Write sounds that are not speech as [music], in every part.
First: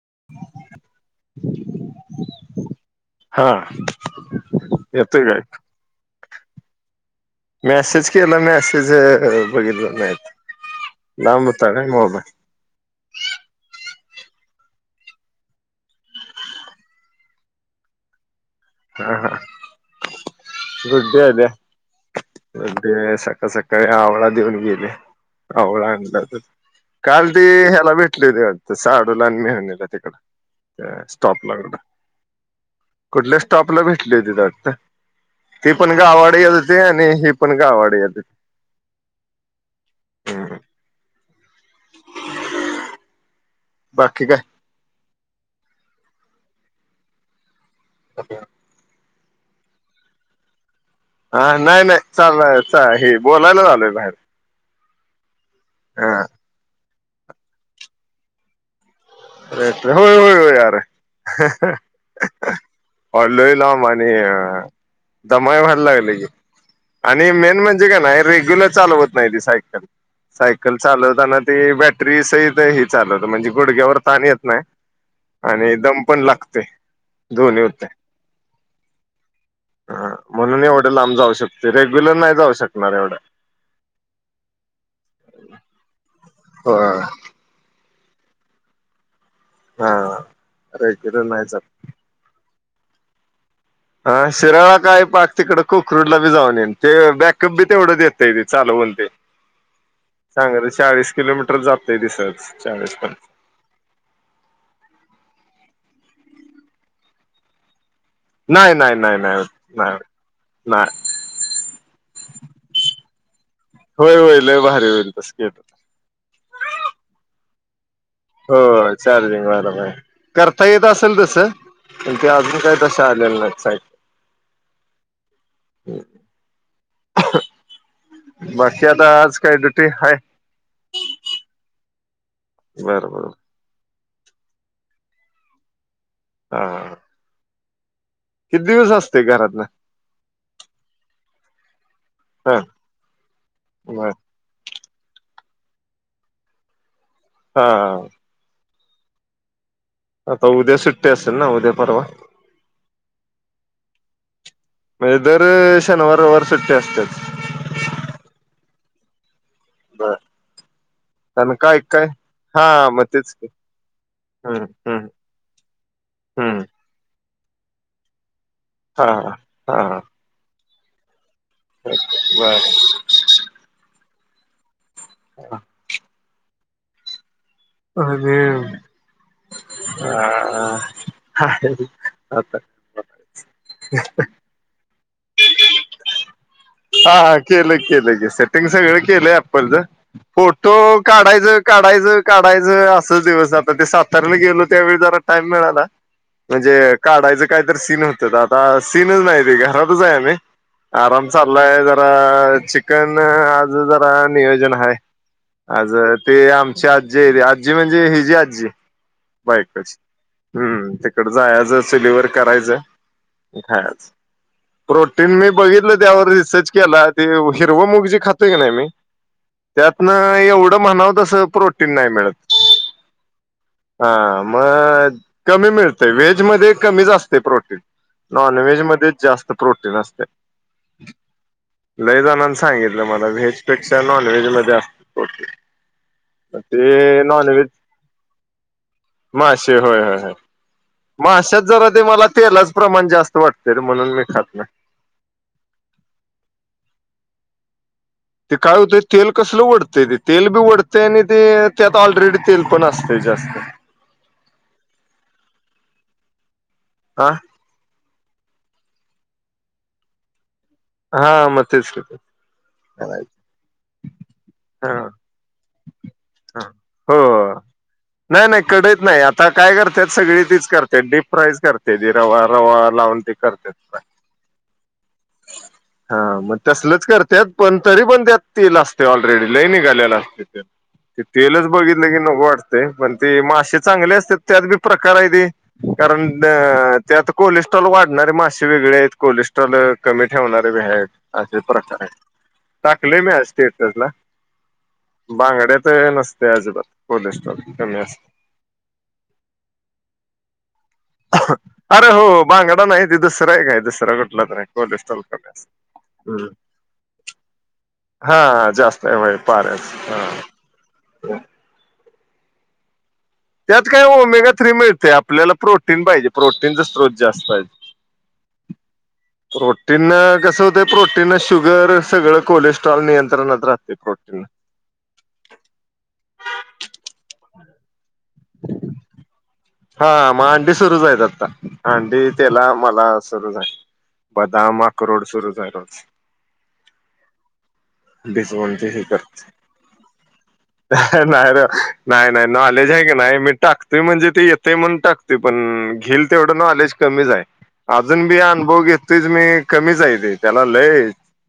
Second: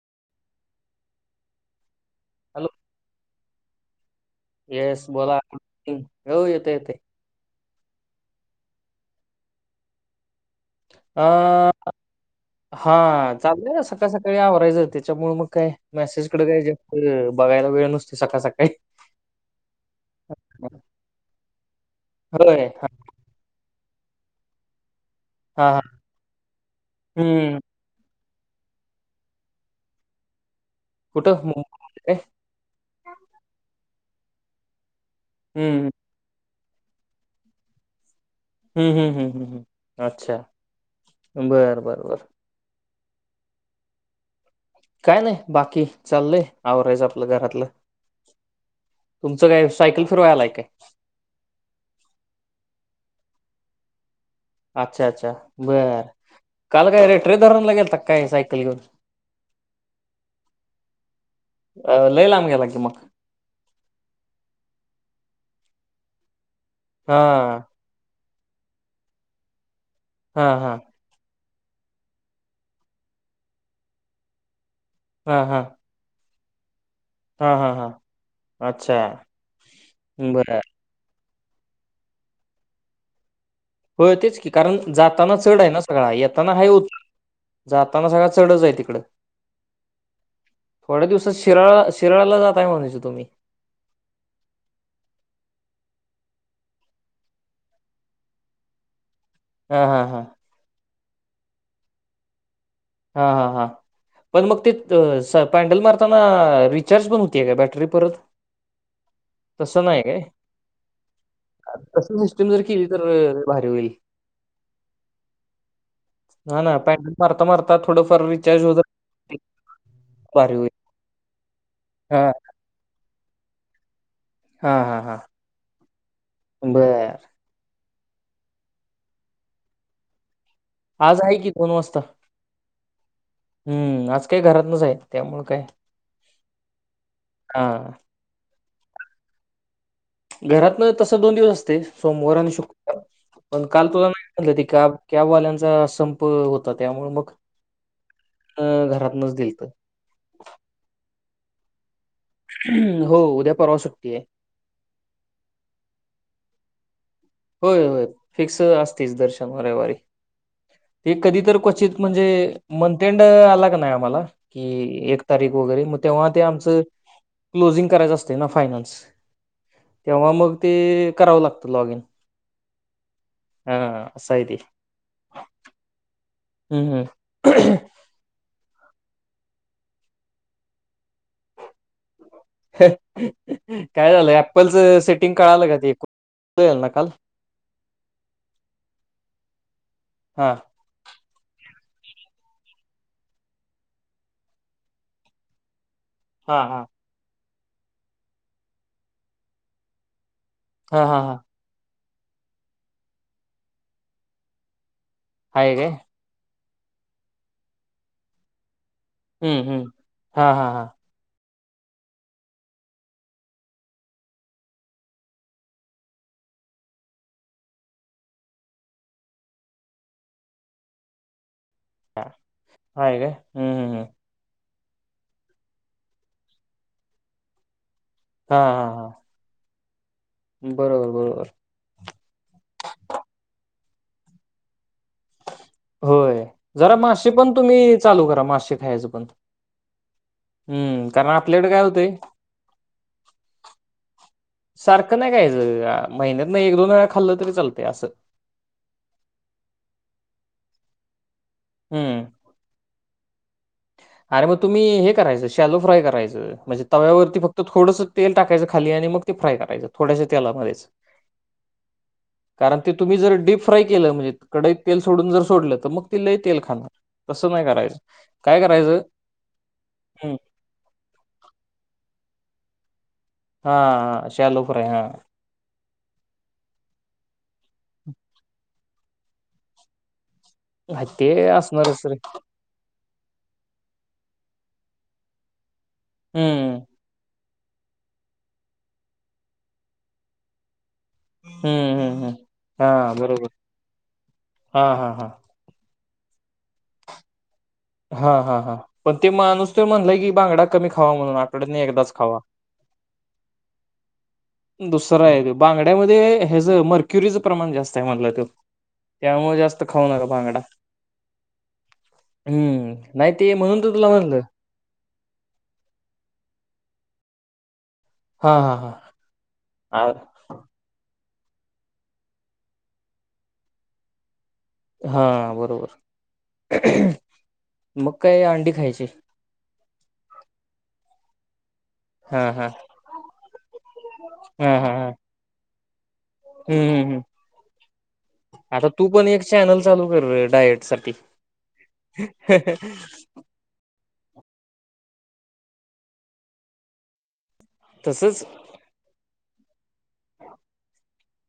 [unintelligible] Hello. हा. Yes येतोय बोला काय हो येतंय येतंय. मॅसेज केला, मॅसेज बघितलं नाहीत. अ लांब होता काय मोबाईल हा चालतय तस सकाळ सकाळी आवरायचं त्याच्यामुळे मग काय मेसेजकडे काय जास्त बघायला वेळ नसते सकाळ सका हा हा गुडे आहेले होय हा गुडे सका सका का आवळा देऊन गेले हा हा. आवळा आण काल ते हम्म ह्याला भेट [unintelligible] साडू लहान नेल्याता तिकडं कुठं स्टॉपला कड मुंबई काय कुठल्या स्टॉपला भेटली होतीत वाटत ती हम्म पण गावाड येत होते. आणि ही पण गावाड येत होती. हम्म, हम्म, हम्म, हम्म, हम् अच्छा हम्म बर बर बर. बाकी काय. काय नाही बाकी चाललय आवरायचं आपलं घरातलं. [unintelligible] तुमचं काय सायकल फिरवायलाय काय? हा नाही नाही चाल हे बोलायला झालोय बाहेर. अच्छा अच्छा बरं हा काल काय रेट्रे धरण लागेल काय सायकल घेऊन. रिट्रे होय होय होय यार अं, लय लांब गेला की मग अ लय लाम आणि आणि अ दमाय व्हायला लागली हा आणि मेन म्हणजे का नाही. चालवत नाही सायकल हा हा सायकल चालवताना ते बॅटरी सहित चालवत म्हणजे गुडघ्यावर ताण येत नाही. हा हा आणि दम पण लागते. हा दोन्ही हा होते हा अच्छा बर म्हणून एवढे लांब जाऊ शक ते रेग्युलर नाही जाऊ शकणार एवढं. हो तेच की कारण जाताना चढ आहे ना सगळा येताना हा हो होत [unintelligible] जाताना सगळ चढच आहे तिकड हा थोड्या रेग्युलर दिवसात नाही जात शिराळा शिराळाला जात. काय म्हणायच तुम्ही हा शिराळा काय पाक तिकड खकररूडला बी जाऊन येईन ते बॅकअप बी तेवढं देतय बी चालू बोलते. हा हा हा सांगा चाळीस किलोमीटर जातय दिसच. हा हा हा पण मग ते पॅडल मार रिचार्ज पण होतीय का बॅटरी परत नाही नाही नाही नाही तस नाही काय नाही त सिस्टम जर केली तर अ, भारी होईल होय होय लय बाारी होईल तस केट हा ना पॅन्डल मारता मारता थोडंफार हो रिचार्ज होत राहील, चार्जिंग बरबर भारी करता होईल येत असेल तस प हा ते अजून काय तस. चालेल ना. हा हा हा बर बाकी आता आज काय ड्युटी हाय. आज आहे की दोन वाजता बरबर. हम्म आज काही घरातूनच आहेत त्यामुळं काय? हा. आ. किती दिवस असते घरातन घरातन तस दोन दिवस असते सोमवार आणि हा शुक्रवार पण काल तुला बर नाही म्हटलं ते का? कॅबवाल्यांचा संप होता त्यामुळे मग हा. अ घरातनच दिलत. आता उद्या सुट्टी असेल ना उद्या परवा हो उद्या परवा सुट्टीय. म्हणजे दर शनिवार रविवार सुट्टी असतेच. होय होय फिक्स असतेच दर् शनवार रविवारी बर ते कधी आणि तर काय कौचीत काय म्हणजे हा मग मंथंड तेच की आला का नाही आम्हाला हम्म हम्म कि एक तारीख वगैरे मग तेव्हा ते हम्म आमच. क्लोजिंग करायचं असते ना फायनान्स हा हा हा हा तेव्हा मग ते करावं लागतं लॉग इन बरं हा असायते [unintelligible] हम्म हम्म [inaudible] [unintelligible] काय झालं ॲप्पल च सेटिंग कळालं का ते? कळलं ना काल हा केलं केलं सेटिंग सगळं केलं ॲप्पलचं हा फोटो का? काढायचं काढायचं काढायचं असंच दिवस जाताय ते साताऱ्याने गेलो त्यावेळी जरा टाइम मिळाला हा हा म्हणजे काढायचं काहीतरी सीन होत आता सीनच नाही त घरातच आहे आम्ही हा हा आराम हा चालाय जरा चिकन आज जरा नियोजन आहे. आहे काय आजर ते आमची आजी ए आजी म्हणजे हिजी आजी हम्म हम्म बायकोची हा हा हा हम्म तिकडं जाय इथं चुलीवर करायच खायाचं प्रोटीन मी बघितलं त्यावर रिसर्च केला ते हिरवं मुग जी खातोय की नाही मी त्यातनं एवढं म्हणावतसं प्रोट टीन नाही हा मिळत आहे काय हम्म हम्म हम्म. हा म कमी मिळते व्हेज मधे कमीच असतय प्रोटीन हा नॉनव्हेज हा हा मधेच जास्त प्रोटीन असतंय बरोबर बरोबर लय जणानं सांगितलं मला व्हेज फिक्स नॉनव्हेज मध्ये असत प्रोटीन होय जरा ते मासे पण नॉनव्हेज तुम्ही चालू करा मासे खायचं पण हम्म कारण माश्यात आपल्याकडे काय जरा ते होतंय मला तेलाच प्रमाण जास्त वाटतय म्हणून मी खात नाही सारखं नाही खायचं महिन्यात एक दोन वेळा खाल्लं तरी चालतय असं ते काय होतंय तेल कसलं ओढतंय तेल बी ओढतंय आणि ते त्यात हम्म ऑलरेडी तेल पण असतंय जास्त अरे मग तुम्ही हे करायचं शॅलो फ्राय करायचं म्हणजे हा तव्यावरती फक्त थोडंसं तेल टाकायचं खाली आणि मग ते फ्राय करायचं थोड्याश्या तेलामध्येच हा म तेच की ते कारण ते तुम्ही जर करायचं डीप फ्राय केलं म्हणजे कढईत हा तेल सोडून जर सोडलं तर मग ती लय तेल हा खातं तसं हो नाही करायचं नाही काय नाही करायचं कढईत नाही. आता काय करतात हम्म. सगळी तीच करतेत डीप फ्राय च करतेत रवा रवा लावून ते करतात हा फ्राय हा शॅलो फ्राय हा हा मग तसलच करतेत पण तरी पण त्यात तेल असते ऑलरेडी लैय निघालेला हा, ते तेलच असणारच बघितलं रे की नको वाटतेय पण ते मासे चांगले असते त्यात बी प्रकार हायती कारण हम्म त्यात कोलेस्ट्रॉल वाढणारे मासे वेगळे आहेत कोलेस्ट्रॉल कमी ठेवणारे बी आहेत. असे हम्म प्रकार आहेत हम्म हम्म हा टाकलंय मी आज बरोबर स्टेटसला हा हा हा बांगड्यात नसतंय नसतंय अजिबात कोलेस्ट्रॉल कमी असते हा हा हा पण ते माणूस तर म्हणलंय की बांगडा कमी खावा म्हणून आठवड्यातून एकदाच खावा कडा नाही ते दुसराय काय दुसराय कुठला तरी हाय दुसरं आहे बांगड्यामध्ये ह्याच मर्क्युरीचं प्रमाण जास्त आहे म्हणलं त हा जास्त आहे त्यामुळे पाण्याच जास्तं खाऊ हा नका भांगडा होय हम्म नाही ते म्हणून त्यात तर काय तुला म्हणलं ओमेगा थ्री मिळते आपल्याला प्रोटीन पाहिजे प्रोटीनचा स्त्रोत जास्तय हा हा हा प्रोटीन आ- कस होतंय प्रो टीन शुगर सगळं कोलेस्ट्रॉल नियंत्रणात राहते प्रोटीनं हा बरोबर मग काय अंडी खायची हा म आंडी सुरूचयत आता अंडी हा त्याला हा. मला सुरूचयत हा बदाम हा हा अक्रोड सुरूचयत रोज हम्म हम्म बिसवण ते आता हे तू पण एक करते चॅनल चालू कर डायट साठी नाही र नाही नाही नो लेज आहे की नाही मी टाकत म्हणजे ते येते म्हण टात पण घेईल तेवढं नॉलेज कमीच आहे. अजून बी तसच अनुभव घेतोच मी कमीच आहे ते त्याला लय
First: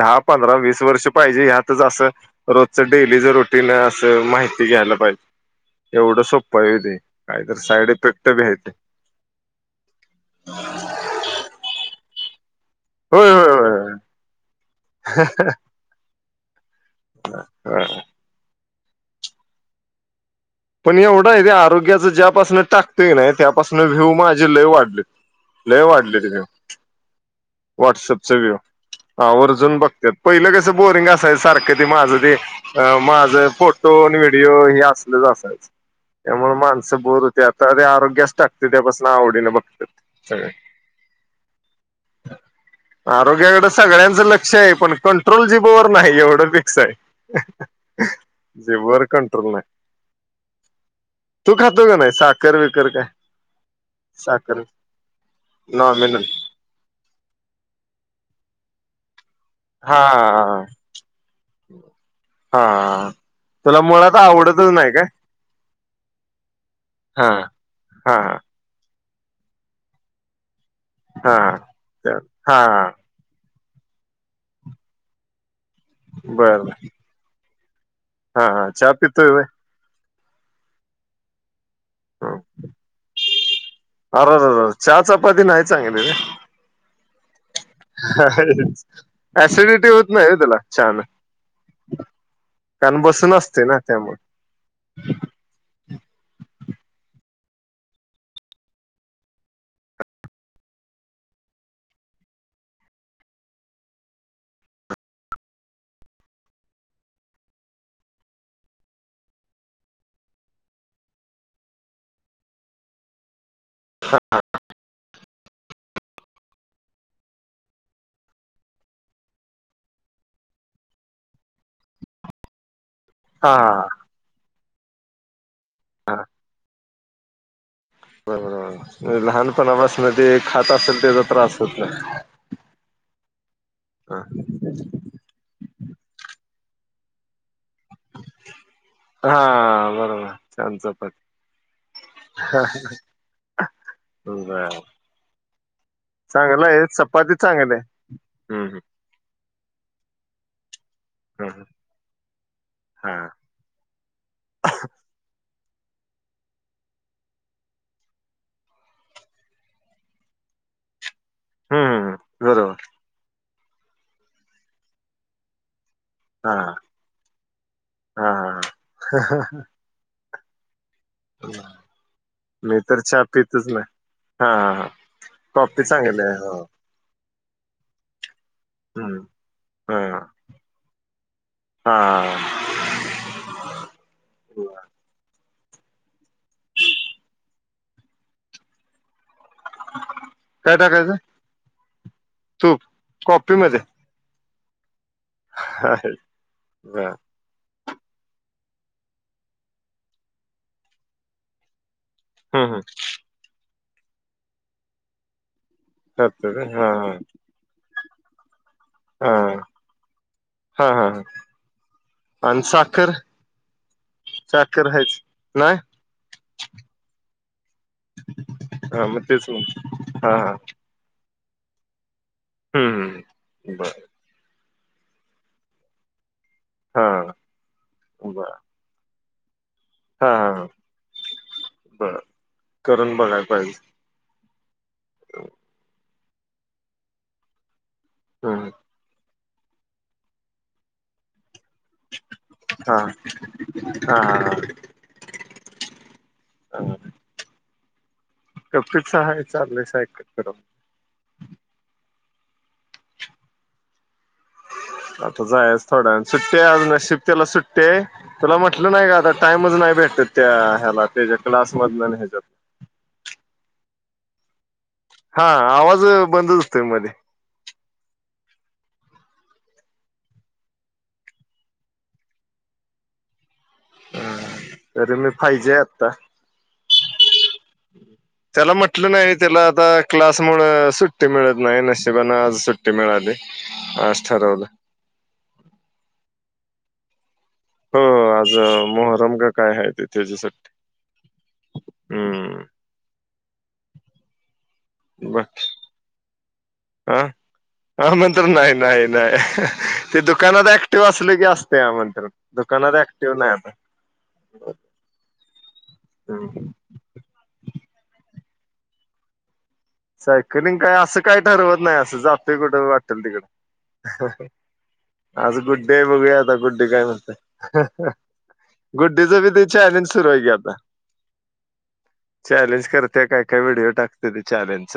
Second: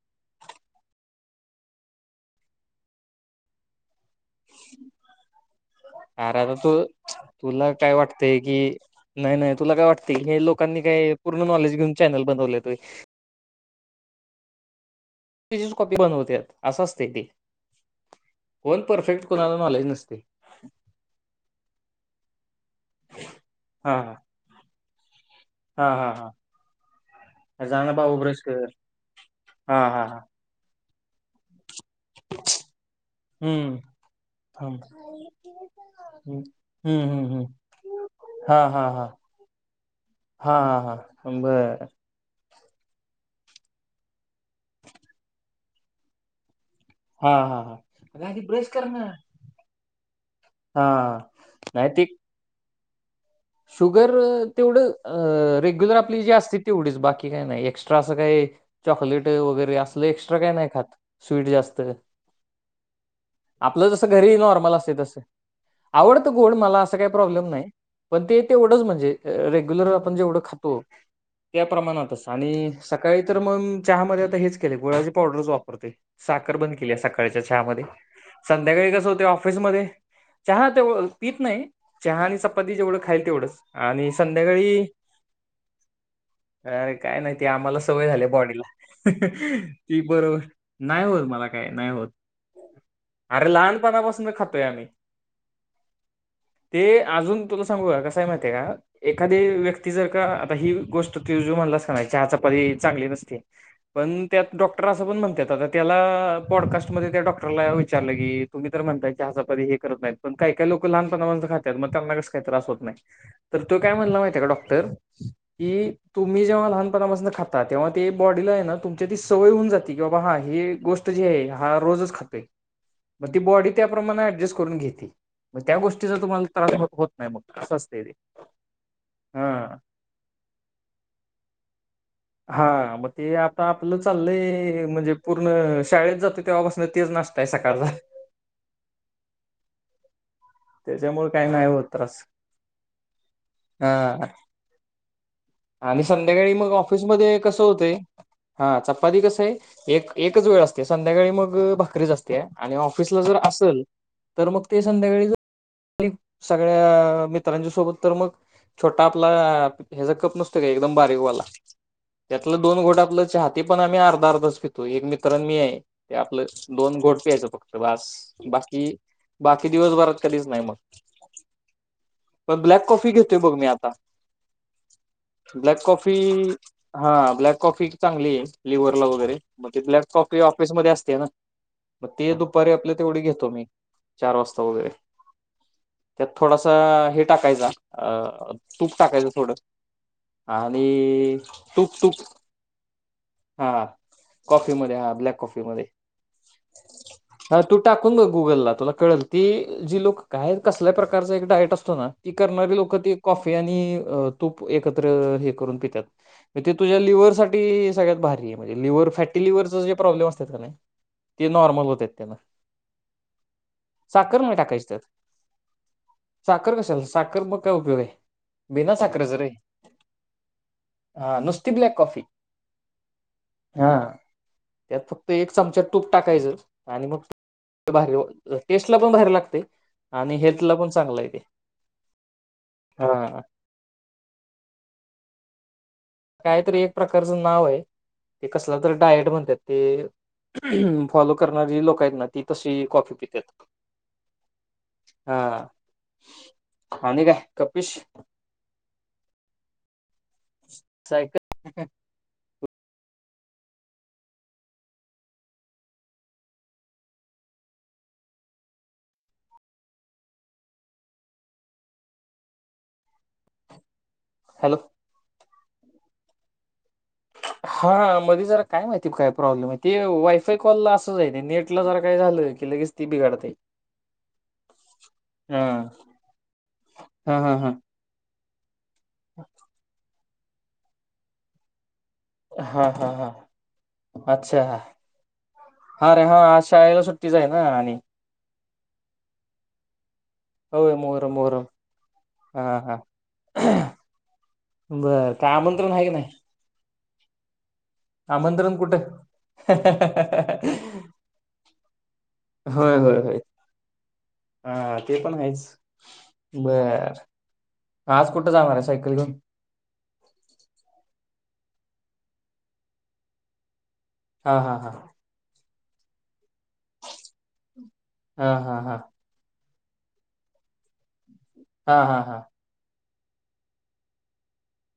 दहा पंधरा वीस वर्ष पाहिजे ह्यातच असं रोजचं डेली ज रुटीन च माहिती घ्यायला पाहिजे एवढं सोपं आहे वे ते काहीत साईड इफेक्ट ते बी आहे कि नाही नाही तुला काय वाटते हे लोकांनी काही पूर्ण नॉलेज घेऊन चॅनल बनवलेत वे. होय होय होय. त्याचीच कॉपी बनोत्यात असं असत्या य ते. हा. कोण परफेक्ट कोणाला नॉलेज नसते. पण एवढं आहे ते आरोग्याच ज्यापासन टातय नाही त्यापासून हा व्यू हा माझे लय वाढलेत. लय हा हा वाढली तिथे. हा. जा ना बाबू व्हाट्सअप चा ब्रश व्ह्यू कर हा वर्जन हा बघत हा पहिलं कस? बोरिंग असायच सारखं ते माझं ते माझं हम्म फोटो आणि व्हिडिओ हम्म. हे असलच अस हम्म त्यामुळे माणसं बोर हम्म होते हम्म आता आरोग्याच हा टाकते हा हा. त्यापासून आवडीने बघतात. सगळे हा हा हा बर! आरोग्याकडे सगळ्यांचं लक्ष आहे पण कंट्रोल जी भवर नाही एवढं बी हा असं हा हा अग आधी [unintelligible] ब्रश कर ना जीबर कंट्रोल नाही. हा तू खातो का नाही साखर बिकर काय? शुगर साखर तेवढं रेग्युलर आपली नॉमिनल जे असती तेवढीच बाकी काही नाही एक्स्ट्रा असं काय वगैरे अस हा एस्ट्रा काय नाही खात स्वीट जास्त हा तुला आपलं जसं मुळात घरी आवडतच नॉर्मल नाही असते काय तस. आवडत गोड मला असं काही हा प्रॉब्लेम नाही. हा पण ते तेवढंच म्हणजे रेग्युलर आपण जेवढं खा तो हा त्या प्रमाणातच हा आणि सकाळी तर मग चहा मध्ये आता हेच केले गुळा्याची पावडरच वापरतोय साखर बर बंद केली सकाळच्या चहामध्येध्ये हा हा संध्याकाळी चहा कसं होत पितोय ऑफिसमध्ये चहा तेवढ पीत नाही चहा आणि चपाती जेवढं खाईल तेवढंच. आणि अरेरे! संध्याकाळी चहा चपाती नाही चांगली रे. अरे काय नाही ते आम्हाला सवय झाली बॉडीला ऍसिडिटी ती होत नाही हो बरोबर त्याला चहानं नाही होत मला काय नाही होत. कारण बसून अरे असते ना त्यामुळे लहानपणापासून खातोय आम्ही. ते अजून तुला सांगू का कसा आहे माहिती आहे का एखादी व्यक्ती जर का आ ही गोष्ट तू जो म्हणलास की नाही चहा चपाती हे चांगले नसते पण त्यात डॉक्टर असं पण म्हणतात आता त्याला पोडकास्ट मध्ये त्या डॉक्टरां विचारलं की तुम्ही तर म्हणताय चहा चपाती हे करत नाहीत पण काही काही लोक लहपणा पासून खातात मग त्यांना कसं त्रास होत नाही तर तो काय म्हणला माहितीये का डॉक्टर की तुम्ही जेव्हा लहानपणापासून खाता तेव्हा ते बॉडीला आहे ना तुमची ती सवय होऊजाती की बाबा हा ही गोष्ट जी आहे हा रोजच खातोय. मग ती हा बॉडी त्याप्रमाणे ऍडजस्ट करून घेते. मग त्या गोष्टीच तुम्हाला तास होत नाही मगं अस बरोबर बरोबर लहानपणापासून ते खात असेल त्याचा त्रास होत नहीं. हा मग ते आता आपलं चाललंय म्हणजे पूर्ण शाळेत जाते. तेव्हापासनं तोच नाष्टा आहे सकाळचा. हा बरोबर. चहा आणि चपाती त्याच्यामुळे काही नाही होत त्रास हा [unintelligible] आणि संध्याकाळी चांगलं मग आहे ऑफिस चपाती मध्ये कसं चांगली आहे होतंय? हम्म हा चपाती कस आहे एक एकच वेळ अस ते संध्याकाळी हम्म मग हम्म भाकरीच असते आणि हा ऑफिसला जर असेल तर मग ते संध्याकाळी सगळ्या मित्रांच्या सोबत तर मग छोटा आपला ह्याच कप नसते का एकदम बा तो वाला हम्म हम्म त्यातलं दोन बरोबर घोट आपलं चहा ते पण आम्ही अर्धा अर्धच पितो एक मित्रां मी आहे. ते आपलं हा हा दोन घोट प्यायचं फक्त बस हा बाकी बाकी दिवसभरात कधीच नाही मग. पण मी ब्लॅक तर कॉफी चहा घेतोय बघ मी पितच ना. आता हा ब्लॅक कॉफी चांगली आहे हो हा ब्लॅक कॉफी चांगली ये. लिव्हरला हम्म वगैरे मग ते हा ब्लॅक कॉफी ऑफिसमध्ये असते ना मग ते हा दुपारी आपलं तेवढी घेतो मी चार वाजता वगैरे त्यात थोडासा हे टाकायचा अ तूप टाकायचं थोडं काय टाकायचं आणि तूप तूप तूप हा कॉफीमध्ये कॉफी मध्ये हा ब्लॅक कॉफी मध्ये हा हा तू टाकून बघ गुगलला तुला कळेल ती जी लोक काय कसल्या प्रकारचा एक डायट असतो ना ती हम्म करणारी हम्म लोकं ते कॉफी आणि तूप एकत्र हे करून पित्यात सत्तर ते हा तुझ्या लिव्हर साठी सगळ्यात भारी आहे म्हणजे लिवर हा फॅटी हा लिवरचे जे प्रॉब्लेम असतात का नाही हा हा ते नॉर्मल होत आहेत त्यांनं आणि साखर नाही टाक करहायच ना साखर कशाला साखर मग काय उपयोग आहे बीना हा मग साखरेचं रे तेच मग हा हा ह नुस्ती ब्लॅक कॉफी हम्म हम् बर हा त्यात फक्त एक चमचा तूप टाकायचं आणि हा मग बर भारी टेस्टला पण भारी लागतय आणि हा हा हेल्थ ला पण चांगलं आहे तेे बर करून बघायला पाहिजे कायतरी एक प्रकारचं नाव आहे ते हम्म कसला तर डायट म्हणतात ते फॉलो करणारी लोक आहेत ना ती तशी हा कॉफी पित्यात हा हा हा हा. आणि काय कपिश कपीच आहे चाललंय सायकल करून सायकल [inaudible] आता जायाचं थोड्या वेळानं सुट्टी आज नशीब त्याला सुट्टी आहे तुला म्हटलं नाही का आता टाइमच नाही त्या ह्याला त्याच्या क्लास मधनं आणि ह्याच्यात हॅलो हा आवाज बंदच हुतोय मध्ये हा मध्ये जरा काय माहिती काय प्रॉब्लेम आहे ते वायफाय कॉलला असंच आहे नेटला जरा काय झालं क लगेचं ती बिघाडतय ह तरी मी फायजी आहे आता हा हा हा त्याला म्हटलं नाही व्हय त्याला आता क्लास मुळं सुट्टी मिळत नाही नशिबानं आज हा सुट्टी हा हा मिळाली आज अच्छा ठरवलं हा रे हा आज शाळेला सुट्टीच आहे ना आणि हो आज मोहरम का काय आहे ते त्याची सुट्टी होय मोहरम मोहरम हा हम्म हा बर काय आमंत्रण आहे की नाही आह आ म्हणून तर नाही आमंत्रण कुठं नाही नाही ते दुकानात ऍक्टिव्ह असले की असतय आमंत्रण होय दुकानात होय होय ऍक्टिव्ह नाही आता हा ते पण आहेच हं. बर आज कुठं जाणार आहे सायकल घेऊन सायकलिंग काय असं काय ठरवत नाही असं जातोय कुठं वाटेल तिकडं हा हा हा आज गुड्डी हाय बघूयात गुड्डी काय म्हणते हा हा हा गुड्डीच बी ते चॅलेंज सुरू आहे की आता हा हा हा ते काय काय व्हिडिओ टाकते ते चॅलेंजच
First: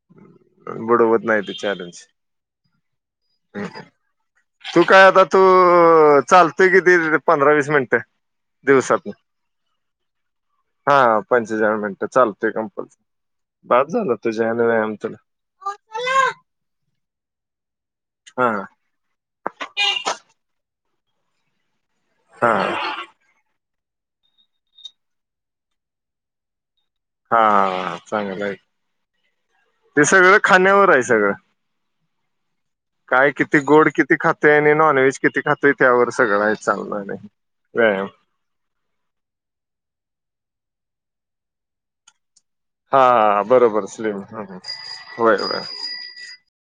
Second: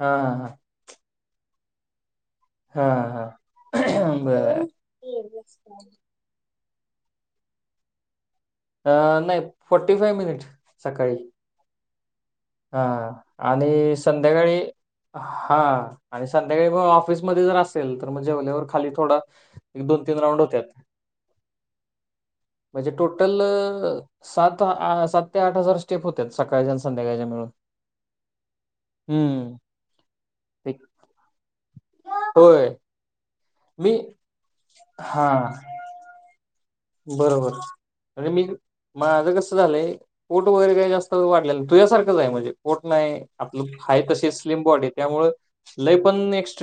हा हा हा बुडवत नाही ते चॅलेंज हा हा बर. तू काय आता तू चाल किती पंधरा वीस मिनटं अ दिवसातून नाही फोर्टी फाय मिनिट हा सकाळी पंचेचाळ मिनट. हा आणि झालं तुझ्या संध्याकाळी ह्यानं व्यायाम तुला हा आणि संध्याकाळी म ऑफिसमध्ये जर अस. तर हा जेवल्या खाली थोडा एक दोन तीन राऊंड होत्यात हा म्हणजे टोटल. सात सात ते आठ हजार स्टेप होत्यात सकाळच्या अन संध्याकाळच्या हा मिळून. चांगल आहे. हम्म ते सगळ ते- खांद्यावर आहेय सगळं. होय. त गोड मी किती खाते आणि ननव्ज हा किती खातंय त्यावर सगळं चालणार नाही बरोबर व्यायाम आणि मी मा माझं कस झालंय उन वगैर काही जास्त वाढ तुझ्यासारंच आहे. म्हणजे पोट नाही हा आपलं बरोबर हाय तशी स्लिम बॉडी त्यामुळे होय होय लय पण एक्स्टम.